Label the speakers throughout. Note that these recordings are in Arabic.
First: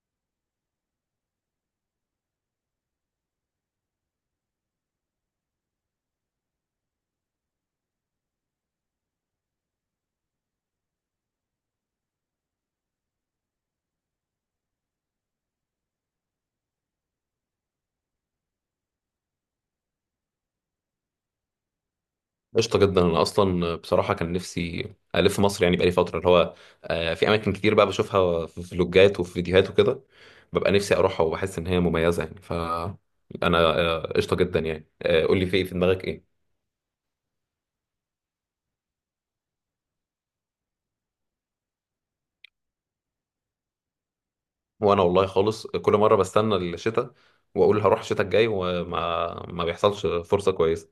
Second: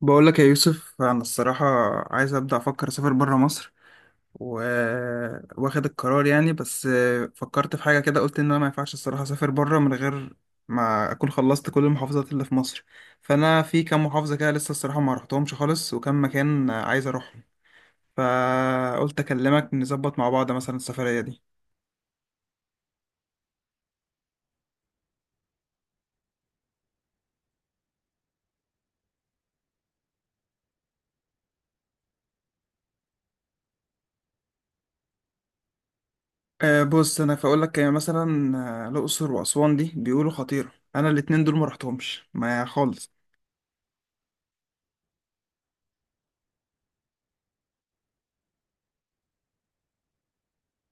Speaker 1: بقول لك يا يوسف، انا الصراحه عايز ابدا افكر اسافر بره مصر و... واخد القرار يعني. بس فكرت في حاجه كده، قلت ان انا ما ينفعش الصراحه اسافر بره من غير ما اكون خلصت كل المحافظات اللي في مصر. فانا في كام محافظه كده لسه الصراحه ما رحتهمش خالص، وكم مكان عايز اروحهم. فقلت اكلمك نظبط مع بعض مثلا السفريه دي.
Speaker 2: قشطة جدا أنا أصلا بصراحة كان نفسي ألف مصر، يعني بقالي فترة اللي هو في أماكن كتير بقى بشوفها في فلوجات وفي فيديوهات وكده، ببقى نفسي أروحها وبحس إن هي مميزة يعني. فأنا قشطة جدا يعني. قول لي في إيه في دماغك إيه؟
Speaker 1: بص انا فاقول لك يعني مثلا، الاقصر واسوان دي بيقولوا خطيره، انا الاتنين دول ما رحتهمش ما خالص.
Speaker 2: وأنا والله خالص كل مرة بستنى الشتاء وأقول هروح الشتاء الجاي، وما ما بيحصلش فرصة كويسة.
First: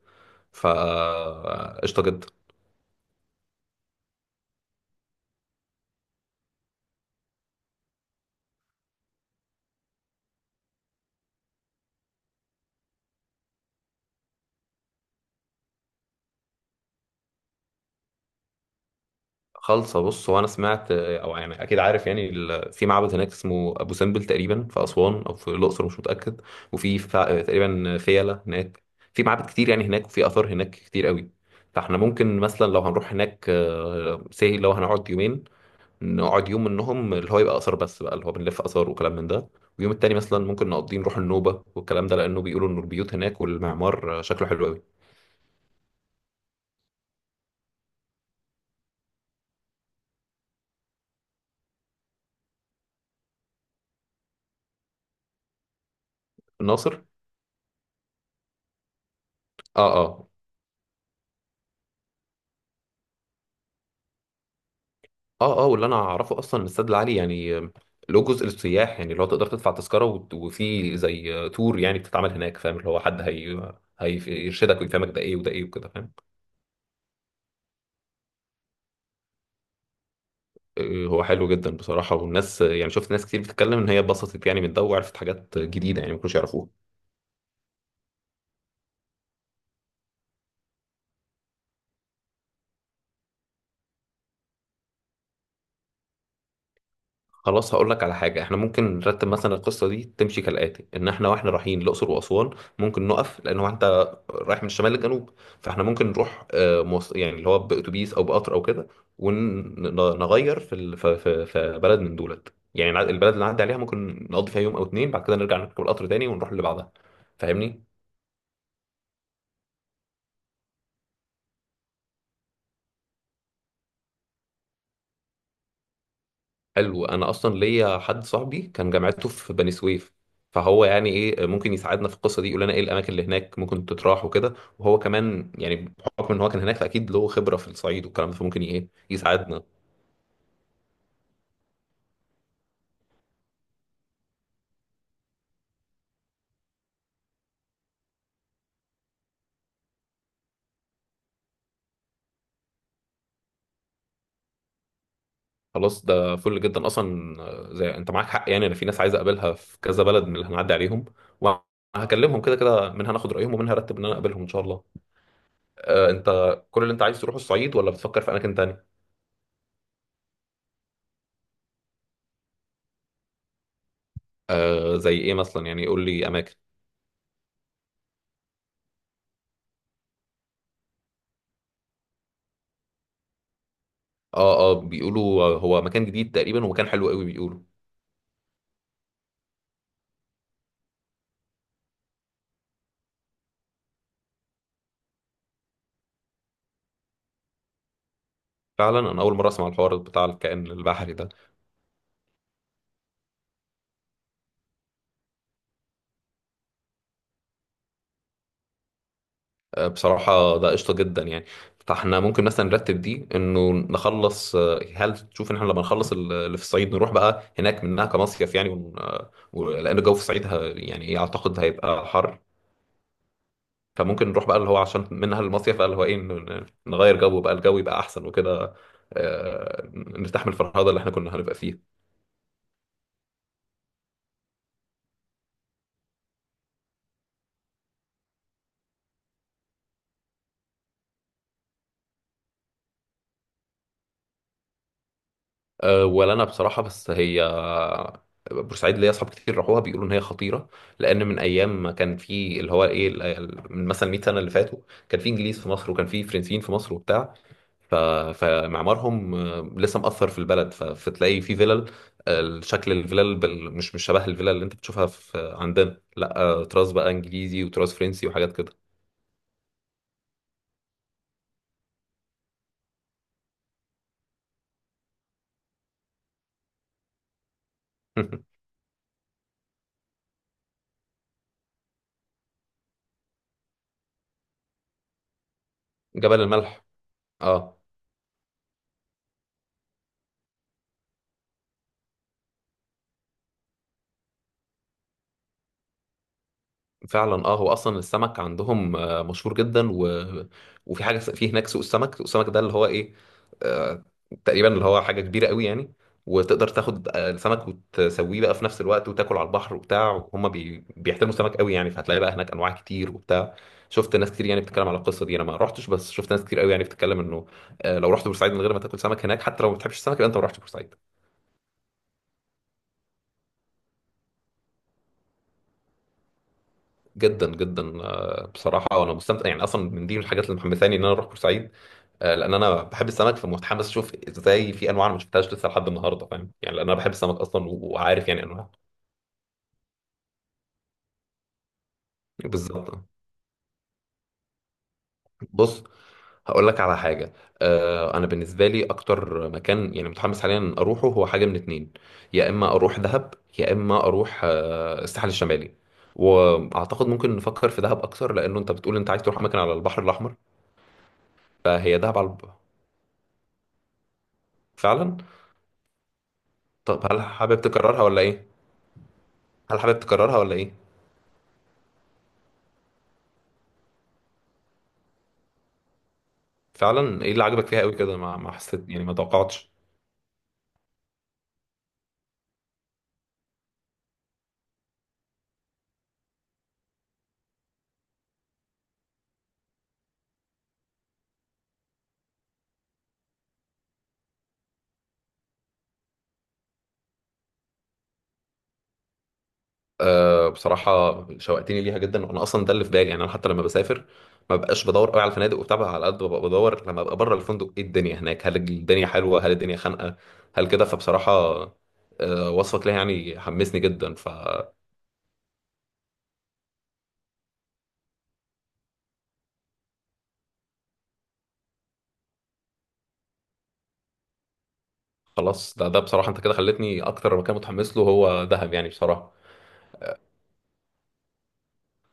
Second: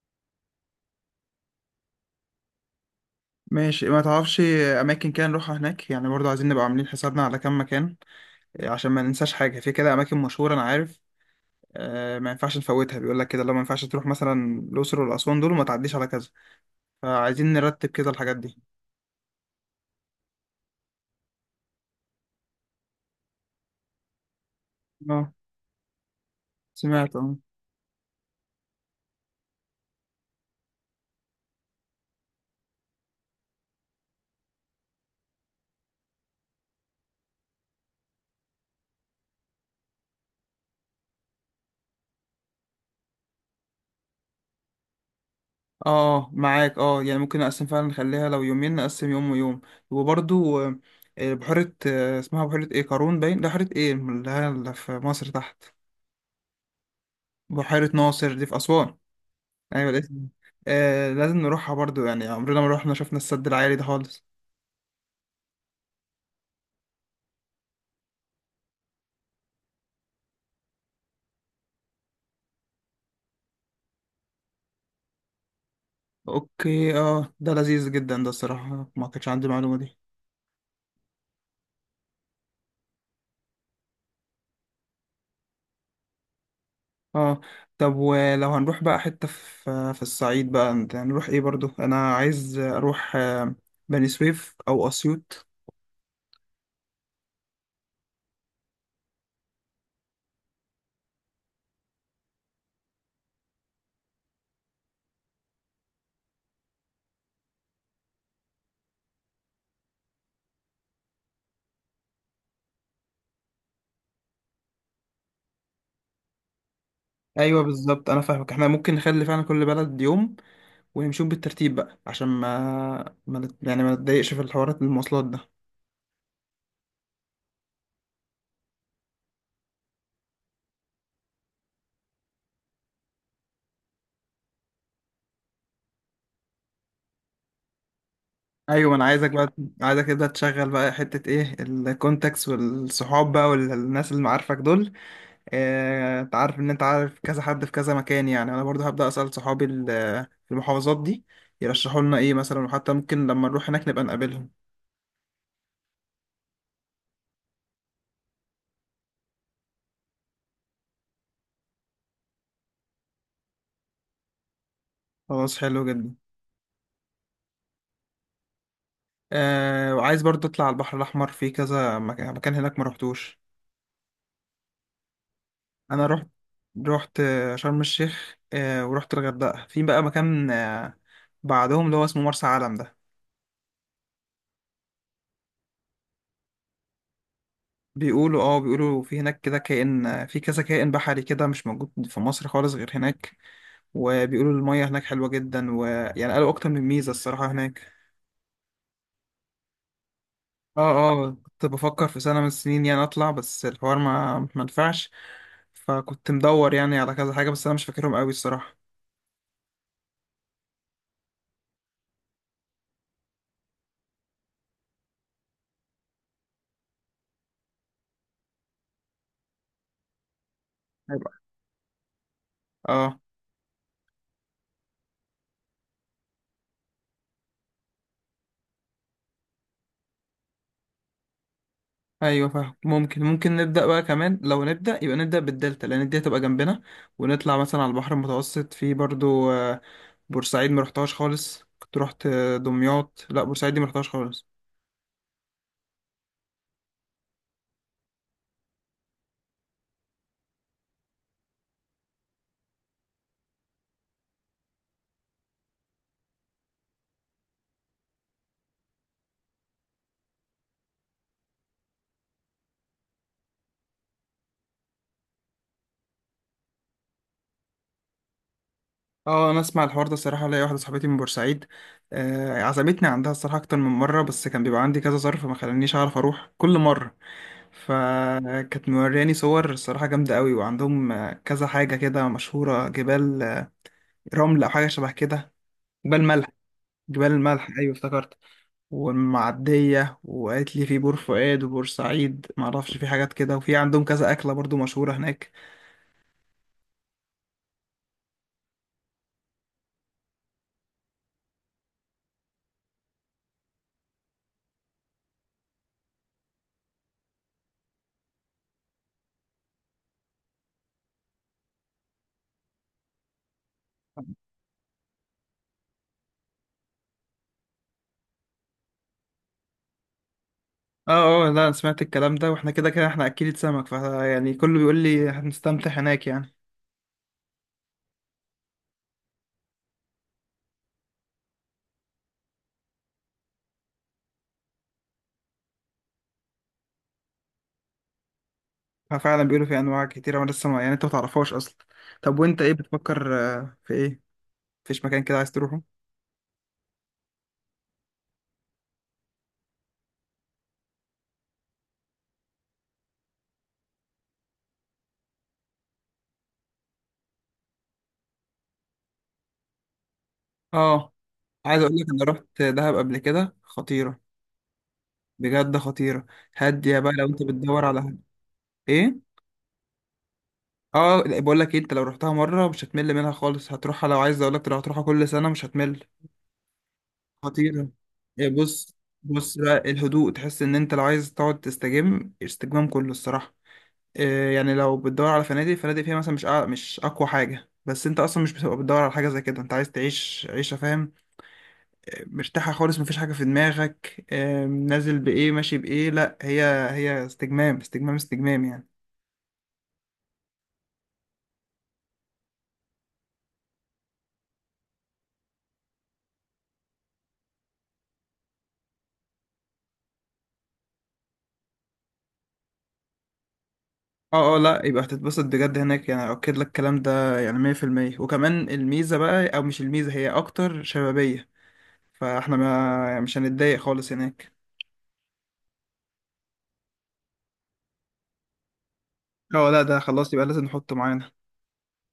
Speaker 2: فقشطة جدا.
Speaker 1: ماشي، ما تعرفش اماكن كده نروحها هناك يعني؟ برضه عايزين نبقى عاملين حسابنا على كام مكان، عشان ما ننساش حاجه. في كده اماكن مشهوره انا عارف، ما ينفعش نفوتها. بيقول لك كده، لو ما ينفعش تروح مثلا الاقصر والاسوان دول وما تعديش على كذا. فعايزين نرتب كده الحاجات دي.
Speaker 2: خالصه. بص، هو انا سمعت او يعني اكيد عارف، يعني في معبد هناك اسمه ابو سمبل تقريبا في اسوان
Speaker 1: اه
Speaker 2: او في الاقصر، مش متاكد. وفي
Speaker 1: سمعت، اه.
Speaker 2: تقريبا فيلة هناك. في معابد كتير يعني هناك، وفي اثار هناك كتير قوي. فاحنا ممكن مثلا لو هنروح هناك، لو هنقعد يومين، نقعد يوم منهم اللي هو يبقى اثار بس بقى، اللي هو بنلف اثار وكلام من ده. ويوم التاني مثلا ممكن نقضيه نروح النوبه والكلام ده، لانه بيقولوا ان البيوت هناك والمعمار شكله حلو قوي.
Speaker 1: اه معاك، اه يعني ممكن نقسم فعلا، نخليها لو يومين نقسم يوم ويوم. وبرضه بحيره، اسمها بحيره ايه؟ قارون؟ باين ده بحيره ايه اللي هي اللي في مصر تحت.
Speaker 2: الناصر.
Speaker 1: بحيره ناصر دي في اسوان؟
Speaker 2: اه،
Speaker 1: ايوه
Speaker 2: اه.
Speaker 1: الاسم. آه لازم نروحها برضو، يعني عمرنا ما روحنا شفنا السد العالي ده خالص.
Speaker 2: اه، اه، واللي انا اعرفه اصلا الاستاد العالي يعني، له جزء للسياح يعني، لو تقدر تدفع تذكره وفي زي تور يعني بتتعمل هناك، فاهم؟ اللي هو حد هيرشدك ويفهمك ده ايه وده ايه وكده، فاهم؟
Speaker 1: اوكي، اه ده لذيذ جدا، ده الصراحة ما كانش عندي المعلومة دي.
Speaker 2: هو حلو جدا بصراحه. والناس يعني، شفت ناس كتير بتتكلم ان هي اتبسطت يعني من ده، وعرفت حاجات جديده يعني ما كانوش يعرفوها.
Speaker 1: اه. طب ولو هنروح بقى حتة في في الصعيد بقى، انت هنروح ايه؟ برضو انا عايز اروح بني سويف او اسيوط.
Speaker 2: خلاص، هقول لك على حاجة. احنا ممكن نرتب مثلا القصة دي تمشي كالآتي: ان احنا واحنا رايحين الأقصر وأسوان، ممكن نقف، لان هو انت رايح من الشمال للجنوب. فاحنا ممكن نروح يعني اللي هو بأتوبيس او بقطر او كده. ونغير في ال- في في في بلد من دولت، يعني البلد اللي نعدي عليها ممكن نقضي فيها يوم او اتنين، بعد كده نرجع نركب القطر تاني ونروح اللي بعدها.
Speaker 1: ايوه
Speaker 2: فاهمني؟
Speaker 1: بالظبط، انا فاهمك. احنا ممكن نخلي فعلا كل بلد يوم، ونمشيهم بالترتيب بقى عشان ما, ما نت- يعني ما نتضايقش في الحوارات المواصلات ده.
Speaker 2: حلو، انا اصلا ليا حد صاحبي كان جامعته في بني سويف. فهو يعني ايه، ممكن يساعدنا في القصه دي، يقول لنا ايه الاماكن اللي هناك ممكن تتراح وكده. وهو كمان يعني، بحكم ان هو كان هناك فاكيد له خبره في الصعيد والكلام ده، فممكن ايه
Speaker 1: ايوه انا عايزك بقى،
Speaker 2: يساعدنا.
Speaker 1: عايزك تبدا تشغل بقى حته ايه الكونتاكس والصحاب بقى والناس اللي معارفك دول. انت عارف ان انت عارف كذا حد في كذا مكان. يعني انا برضو هبدا اسال صحابي في المحافظات دي، يرشحوا لنا ايه مثلا، وحتى ممكن لما نروح هناك نبقى نقابلهم.
Speaker 2: خلاص، ده فل جدا اصلا. زي انت معاك حق يعني، انا في ناس عايز اقابلها في كذا بلد من اللي هنعدي عليهم، وهكلمهم كده كده، منها ناخد رايهم ومنها ارتب ان انا اقابلهم ان شاء الله.
Speaker 1: خلاص حلو جدا.
Speaker 2: انت كل اللي انت عايز تروح الصعيد، ولا بتفكر في اماكن تانية؟
Speaker 1: آه، وعايز برضو اطلع على البحر الاحمر، في كذا مكان مكان هناك ما رحتوش.
Speaker 2: زي ايه مثلا؟ يعني قول
Speaker 1: انا رحت،
Speaker 2: لي اماكن.
Speaker 1: رحت شرم الشيخ، آه ورحت الغردقه. في بقى مكان آه بعدهم اللي هو اسمه مرسى علم ده.
Speaker 2: اه، اه، بيقولوا هو مكان جديد تقريبا ومكان حلو قوي بيقولوا.
Speaker 1: بيقولوا، اه بيقولوا في هناك كده كائن، في كذا كائن بحري كده مش موجود في مصر خالص غير هناك. وبيقولوا المية هناك حلوة جدا، ويعني قالوا أكتر من ميزة الصراحة هناك.
Speaker 2: فعلا، انا اول مره اسمع الحوار بتاع الكائن
Speaker 1: اه.
Speaker 2: البحري ده.
Speaker 1: اه كنت بفكر في سنة من السنين يعني أطلع، بس الحوار ما نفعش. فكنت مدور يعني على كذا حاجة، بس أنا مش فاكرهم قوي الصراحة.
Speaker 2: بصراحه ده قشطه جدا يعني. فاحنا ممكن مثلا نرتب دي انه نخلص. هل تشوف ان احنا لما نخلص اللي في الصعيد نروح بقى هناك منها كمصيف يعني، لان الجو في الصعيد يعني ايه،
Speaker 1: هيبقى،
Speaker 2: اعتقد هيبقى حر.
Speaker 1: اه.
Speaker 2: فممكن نروح بقى اللي هو عشان منها المصيف بقى، اللي هو ايه، نغير جو بقى، الجو يبقى احسن وكده. نرتاح من الفرهده اللي احنا كنا هنبقى فيها.
Speaker 1: ايوه فاهم، ممكن ممكن نبدا بقى كمان. لو نبدا، يبقى نبدا بالدلتا لان الدلتا تبقى جنبنا. ونطلع مثلا على البحر المتوسط. في برضو بورسعيد ما رحتهاش خالص. كنت رحت دمياط، لا بورسعيد دي ما رحتهاش خالص.
Speaker 2: ولا انا بصراحه، بس هي بورسعيد ليا اصحاب كتير راحوها بيقولوا ان هي خطيره. لان من ايام ما كان في اللي هو ايه من مثلا 100 سنه اللي فاتوا، كان في انجليز في مصر وكان في فرنسيين في مصر وبتاع. ف... فمعمارهم لسه مأثر في البلد. فتلاقي في فيلل. شكل الفيلل مش شبه الفيلل اللي انت بتشوفها في عندنا، لا، تراث بقى انجليزي وتراث فرنسي وحاجات كده.
Speaker 1: اه، انا اسمع الحوار ده الصراحه. ليا واحده صاحبتي من بورسعيد، عزمتني عندها الصراحه اكتر من مره، بس كان بيبقى عندي كذا ظرف ما خلانيش اعرف اروح كل مره. فكانت مورياني صور الصراحه جامده قوي. وعندهم كذا حاجه كده مشهوره، جبال رمل او حاجه شبه كده. جبال
Speaker 2: جبل
Speaker 1: ملح.
Speaker 2: الملح.
Speaker 1: جبال الملح،
Speaker 2: اه.
Speaker 1: ايوه افتكرت. والمعديه، وقالت لي في بور فؤاد وبور سعيد ما اعرفش في حاجات كده، وفي عندهم كذا اكله برضو مشهوره هناك.
Speaker 2: فعلا، اه، هو اصلا السمك عندهم مشهور جدا وفي حاجه في هناك سوق السمك، سوق السمك ده اللي هو ايه، آه، تقريبا اللي هو حاجه كبيره قوي يعني. وتقدر تاخد السمك وتسويه بقى في نفس الوقت وتاكل على البحر وبتاع. هم بيحترموا السمك قوي يعني، فهتلاقي بقى هناك انواع كتير وبتاع. شفت ناس كتير يعني بتتكلم على القصه دي، انا ما رحتش، بس شفت ناس كتير قوي يعني بتتكلم انه لو رحت بورسعيد من غير ما تاكل سمك هناك، حتى لو ما بتحبش السمك، يبقى انت ما رحتش بورسعيد.
Speaker 1: اه اه، لا انا سمعت الكلام ده، واحنا كده كده احنا اكيد سمك، ف يعني كله بيقول لي هنستمتع هناك يعني.
Speaker 2: جدا جدا، بصراحه انا مستمتع يعني، اصلا من دي من الحاجات اللي محمساني ان انا اروح بورسعيد. لان انا بحب السمك، فمتحمس اشوف ازاي في انواع انا ما شفتهاش لسه لحد النهارده، فاهم يعني؟ لان انا بحب السمك اصلا، وعارف يعني انواع.
Speaker 1: ففعلا بيقولوا في انواع كتيره، وانا لسه يعني انت ما تعرفهاش اصلا. طب وانت ايه
Speaker 2: بالظبط.
Speaker 1: بتفكر في ايه؟ مفيش مكان كده عايز تروحه؟
Speaker 2: بص، هقول لك على حاجه. انا بالنسبه لي اكتر مكان يعني متحمس حاليا اروحه، هو حاجه من اتنين. يا اما اروح دهب، يا اما اروح الساحل الشمالي. واعتقد ممكن نفكر في دهب اكتر، لانه انت بتقول انت عايز تروح اماكن على البحر الاحمر.
Speaker 1: اه، عايز اقول
Speaker 2: فهي
Speaker 1: لك
Speaker 2: دهب
Speaker 1: انا
Speaker 2: على
Speaker 1: رحت دهب قبل كده، خطيره.
Speaker 2: فعلا.
Speaker 1: بجد خطيره. هاديه
Speaker 2: طب
Speaker 1: بقى لو انت بتدور على ايه.
Speaker 2: هل حابب تكررها ولا ايه؟
Speaker 1: اه بقول لك انت لو رحتها مره مش هتمل منها خالص، هتروحها. لو عايز اقول لك، لو هتروحها كل سنه مش هتمل.
Speaker 2: فعلا، ايه اللي عجبك فيها
Speaker 1: خطيره.
Speaker 2: قوي كده؟ ما
Speaker 1: إيه
Speaker 2: ما حسيت
Speaker 1: بص.
Speaker 2: يعني، ما
Speaker 1: بص
Speaker 2: توقعتش.
Speaker 1: بقى الهدوء، تحس ان انت لو عايز تقعد تستجم، استجمام كله الصراحه. إيه يعني لو بتدور على فنادق، فنادق فيها مثلا مش اقوى حاجه، بس انت اصلا مش بتبقى بتدور على حاجه زي كده. انت عايز تعيش عيشه، فاهم؟ مرتاحه خالص، مفيش حاجه في دماغك نازل بايه ماشي بايه، لا. هي استجمام استجمام استجمام يعني.
Speaker 2: بصراحه، شوقتني ليها جدا. وانا اصلا ده اللي في بالي يعني، انا حتى لما بسافر، ما بقاش بدور قوي على الفنادق وبتاع، بقى على قد ما ببقى بدور لما ابقى بره الفندق ايه الدنيا هناك، هل الدنيا حلوه، هل الدنيا خانقه، هل كده. فبصراحه، وصفك ليها يعني حمسني جدا،
Speaker 1: اه اه،
Speaker 2: فخلاص.
Speaker 1: لا يبقى هتتبسط بجد هناك يعني، اؤكد لك الكلام ده يعني 100%. وكمان الميزة بقى، او مش الميزة، هي اكتر شبابية. فاحنا ما، يعني مش هنتضايق خالص هناك.
Speaker 2: ده بصراحه، انت كده خلتني اكتر مكان متحمس له هو دهب يعني بصراحه.
Speaker 1: اه لا ده خلاص يبقى لازم نحطه معانا.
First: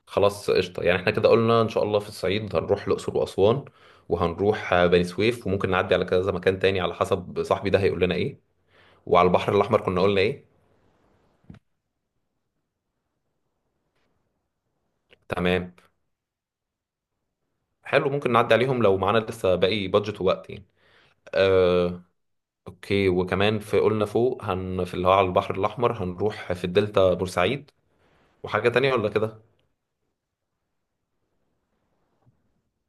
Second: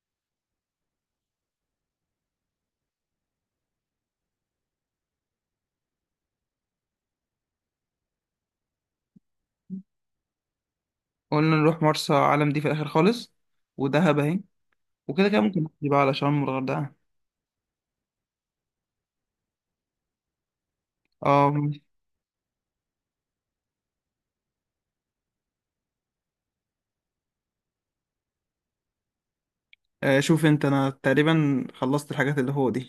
Speaker 2: خلاص، قشطة يعني. احنا كده قلنا ان شاء الله في الصعيد هنروح الأقصر وأسوان. وهنروح بني سويف، وممكن نعدي على كذا مكان تاني على حسب صاحبي ده هيقول لنا ايه. وعلى البحر الأحمر كنا قلنا ايه؟
Speaker 1: قلنا نروح مرسى علم دي في الاخر خالص، ودهب اهي. وكده كده ممكن
Speaker 2: تمام.
Speaker 1: نحكي بقى على شرم والغردقة.
Speaker 2: حلو، ممكن نعدي عليهم لو معانا لسه باقي بادجت ووقت يعني.
Speaker 1: اه ماشي.
Speaker 2: آه، اوكي. وكمان في قلنا فوق في اللي هو على البحر الأحمر هنروح، في الدلتا بورسعيد. وحاجة تانية ولا كده؟
Speaker 1: شوف انت، انا تقريبا خلصت الحاجات اللي هو دي.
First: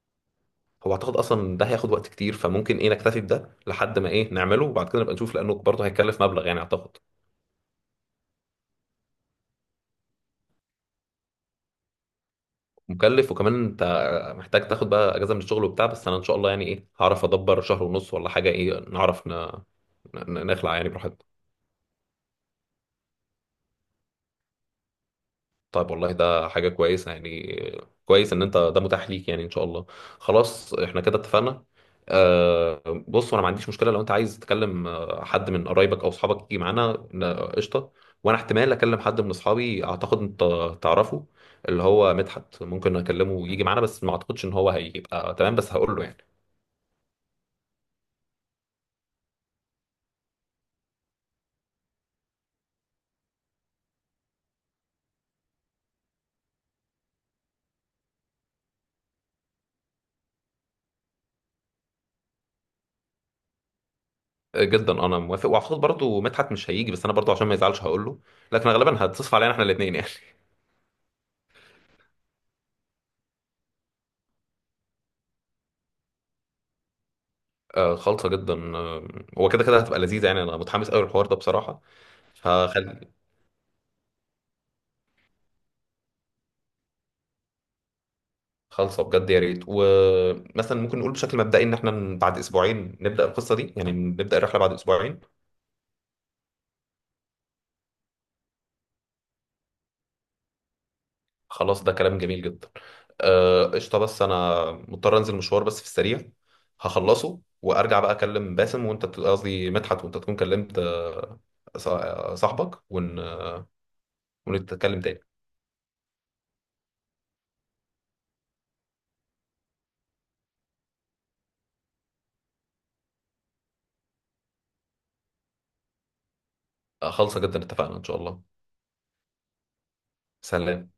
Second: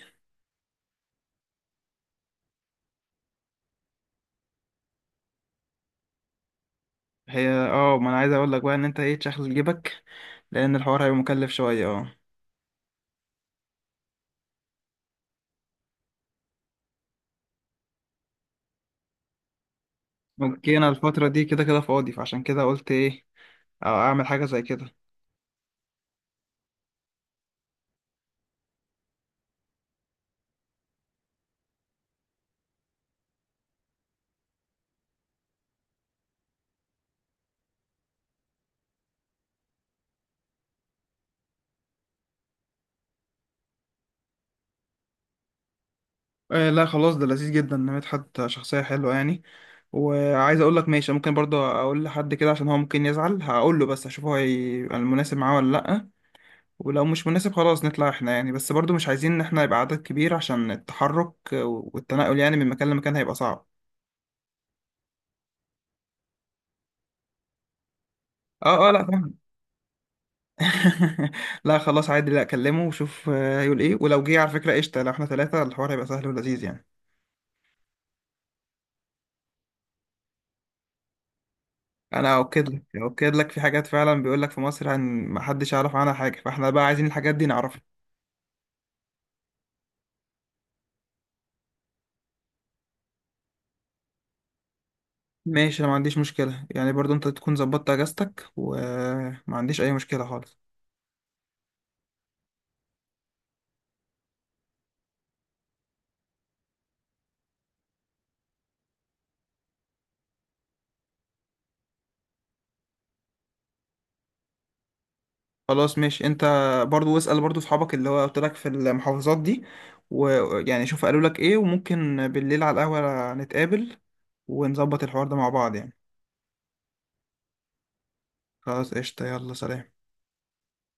Speaker 2: هو اعتقد اصلا ده هياخد وقت كتير، فممكن ايه نكتفي بده لحد ما ايه نعمله، وبعد كده نبقى نشوف، لانه برضه هيكلف مبلغ يعني اعتقد.
Speaker 1: هي اه، ما انا عايز اقول لك بقى ان انت ايه تشغل جيبك، لان الحوار هيبقى مكلف شوية اه.
Speaker 2: مكلف، وكمان انت محتاج تاخد بقى اجازه من الشغل وبتاع، بس انا ان شاء الله يعني ايه، هعرف ادبر شهر ونص ولا حاجه، ايه نعرف نخلع
Speaker 1: اوكي انا
Speaker 2: يعني براحتنا.
Speaker 1: الفترة دي كده كده فاضي، فعشان كده قلت ايه او اعمل حاجه زي كده.
Speaker 2: طيب، والله ده حاجه كويسه يعني. كويس ان انت ده متاح ليك يعني، ان شاء الله. خلاص، احنا كده اتفقنا. بص، انا ما عنديش مشكله لو انت عايز تكلم حد من قرايبك او اصحابك يجي معانا، قشطه. وانا احتمال اكلم حد من اصحابي، اعتقد انت تعرفه، اللي هو مدحت، ممكن اكلمه يجي معانا، بس ما اعتقدش ان هو هيبقى تمام، بس هقول له يعني.
Speaker 1: آه لا خلاص، ده لذيذ جدا إن مدحت شخصيه حلوه يعني. وعايز اقول لك ماشي، ممكن برضه اقول لحد كده عشان هو ممكن يزعل، هقول له بس اشوف هو هيبقى المناسب معاه ولا لا. ولو مش مناسب خلاص نطلع احنا يعني. بس برضه مش عايزين ان احنا يبقى عدد كبير، عشان التحرك والتنقل يعني من مكان لمكان هيبقى صعب.
Speaker 2: جدا. انا موافق، واعتقد برضو مدحت مش هيجي، بس انا برضو عشان ما يزعلش هقول له، لكن
Speaker 1: اه اه، لا
Speaker 2: غالبا
Speaker 1: فاهم.
Speaker 2: هتصف علينا احنا الاثنين يعني.
Speaker 1: لا خلاص عادي، لا اكلمه وشوف هيقول ايه. ولو جه على فكره قشطه، لو احنا ثلاثه الحوار هيبقى سهل ولذيذ يعني.
Speaker 2: آه، خالصه جدا، آه. هو كده كده هتبقى لذيذه يعني، انا متحمس قوي للحوار ده بصراحه.
Speaker 1: انا اؤكد لك،
Speaker 2: فخل
Speaker 1: اؤكد لك في حاجات فعلا بيقول لك في مصر عن ما حدش يعرف عنها حاجه، فاحنا بقى عايزين الحاجات دي نعرفها.
Speaker 2: خالصه بجد، يا ريت. ومثلا ممكن نقول بشكل مبدئي ان احنا بعد اسبوعين نبدا القصه دي، يعني نبدا الرحله بعد اسبوعين.
Speaker 1: ماشي انا ما عنديش مشكله، يعني برضو انت تكون ظبطت اجازتك، وما عنديش اي مشكله خالص.
Speaker 2: خلاص، ده كلام جميل جدا. قشطه، بس انا مضطر انزل مشوار بس في السريع. هخلصه وارجع بقى اكلم باسم، وانت قصدي مدحت، وانت تكون كلمت صاحبك، ونتكلم تاني.
Speaker 1: خلاص ماشي انت، برضو اسال برضو اصحابك اللي هو قلت لك في المحافظات دي، ويعني شوف قالوا لك ايه، وممكن بالليل على القهوه نتقابل ونظبط الحوار ده مع بعض يعني.
Speaker 2: خالصة جدا، اتفقنا ان شاء الله.
Speaker 1: خلاص قشطه، يلا سلام.
Speaker 2: سلام.